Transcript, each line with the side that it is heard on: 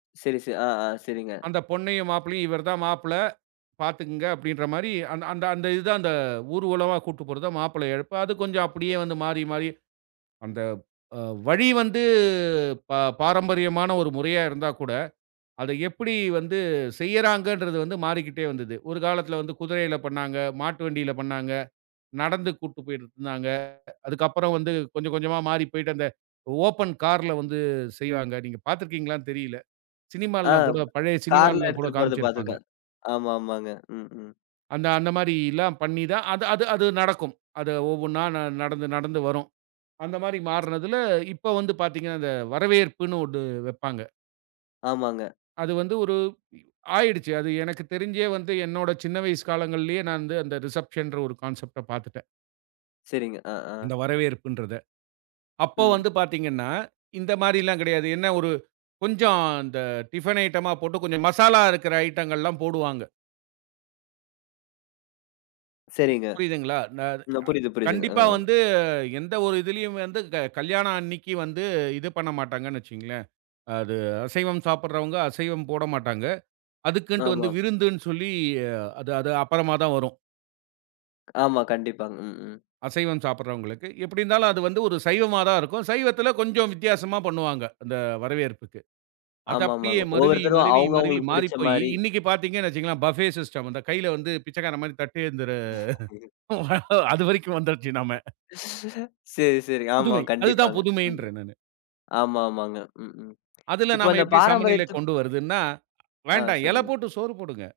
left: சரி, சரி. அ, ஆ. சரிங்க.
right: அந்த பொண்ணையும் மாப்பிள்ளையும், இவர் தான் மாப்பிள்ளை. பார்த்துக்குங்க அப்படின்ற மாரி, அந்த அந்த இது தான், அந்த ஊர்வலமா கூட்டு போறத மாப்பிள்ளை அழைப்பு. அது கொஞ்சம் அப்டியே வந்து மாறி, மாறி, அந்த அ வழி வந்து ப பாரம்பரியமான ஒரு முறையா இருந்தா கூட, அத எப்படி வந்து செய்யறாங்கன்றது வந்து மாறிக்கிட்டே வந்தது. ஒரு காலத்தில வந்து குதிரையில பண்ணாங்க, மாட்டு வண்டியில பண்ணாங்க. நடந்து கூட்டுப் போய்ட்டு இருந்தாங்க. அதுக்கப்புறம் வந்து கொஞ்சம் கொஞ்சமா மாறி போய்ட்டு அந்த, ஓப்பன் கார்ல வந்து செய்வாங்க. நீங்க பார்த்து இருக்கீங்களான்னு தெரியல. சினிமால்லாம்
left: அம்.
right: கூட பழைய
left: கார்ல
right: சினிமால்லாம் கூட
left: எடுத்துட்டு போறத
right: காமிச்சுருப்பாங்க.
left: பாத்துருக்கேன். ஆமா, ஆமாங்க. ம், ம்.
right: அந்த அந்த மாரிலாம் பண்ணி தான், அது அது அது நடக்கும். அது ஒவ்வொன்னா ந நடந்து, நடந்து வரும். அந்த மாரி மாறுனதுல, இப்ப வந்து பார்த்தீங்க அந்த வரவேற்புன்னு ஒண்ணு வெப்பாங்க.
left: ஆமாங்க.
right: அது வந்து ஒரு இ ஆயிடுச்சு. அது எனக்குத் தெரிஞ்சே வந்து என்னோட சின்ன வயசு காலங்கள்லேயே, நான் வந்து அந்த ரிசப்ஷன்ற ஒரு கான்செப்ட்ட பாத்துட்டேன்.
left: சரிங்க. அ, அ.
right: இந்த வரவேற்புன்றத. அப்போ
left: ம்.
right: வந்து பார்த்தீங்கன்னா, இந்த மாரில்லாம் கிடையாது. என்ன ஒரு, கொஞ்சம் இந்த டிஃபின் ஐட்டமா போட்டு, கொஞ்சம் மசாலா இருக்கிற ஐட்டங்கள்லாம் போடுவாங்க.
left: சரிங்க.
right: புரியுதுங்களா? நான் அது அ
left: ந புரியுது, புரியுதுங்க. அ,
right: கண்டிப்பா
left: அ.
right: வந்து எந்த ஒரு இதிலேயும் வந்து க கல்யாணம் அன்னிக்கி வந்து இது பண்ண மாட்டாங்கன்னு வச்சுக்குங்ளேன். அது அசைவம் சாப்பிடுறவங்க, அசைவம் போடமாட்டாங்க. அதுக்குன்ட்டு வந்து
left: ஆமா.
right: விருந்துன்னு சொல்லி அது அது அப்புறமா தான் வரும்.
left: ஆமா, கண்டிப்பா. ம், ம்.
right: அசைவம் சாப்பிடுறவங்களுக்கு. எப்டி இருந்தாலும், அது வந்து ஒரு சைவமா தான் இருக்கும். சைவத்தில கொஞ்சம் வித்தியாசமா பண்ணுவாங்க, அந்த வரவேற்புக்கு. அது அப்டியே
left: ஆமாமாங்க.
right: மருவி,
left: ஒவ்வொருத்தரும்
right: மருவி,
left: அவங்க,
right: மருவி
left: அவங்களுக்கு புடிச்ச
right: மாறிப்போய்யி,
left: மாறி.
right: இன்னிக்கு பார்த்தீங்கனு வெச்சுகங்களேன், பஃபே சிஸ்டம். அந்த கைல வந்து பிச்சைக்காரன் மாரி தட்டேந்துற அது வரைக்கும் வந்துருச்சு நாம.
left: சரி, சரிங்க. ஆமா.
right: புதுமை! அதுதான்
left: கண்டிப்பாங்க. ம்,
right: புதுமைன்றேன் நானு.
left: ஆமா, ஆமாங்க. ம், ம்.
right: அதுல
left: இப்ப
right: நாம
left: அந்த
right: எப்டி சமநிலை
left: பாரம்பரியத்துக்கு
right: கொண்டு வருதுன்னா,
left: அ.
right: வேண்டா இல
left: சொல்லுங்க.
right: போட்டு சோறு போடுங்க!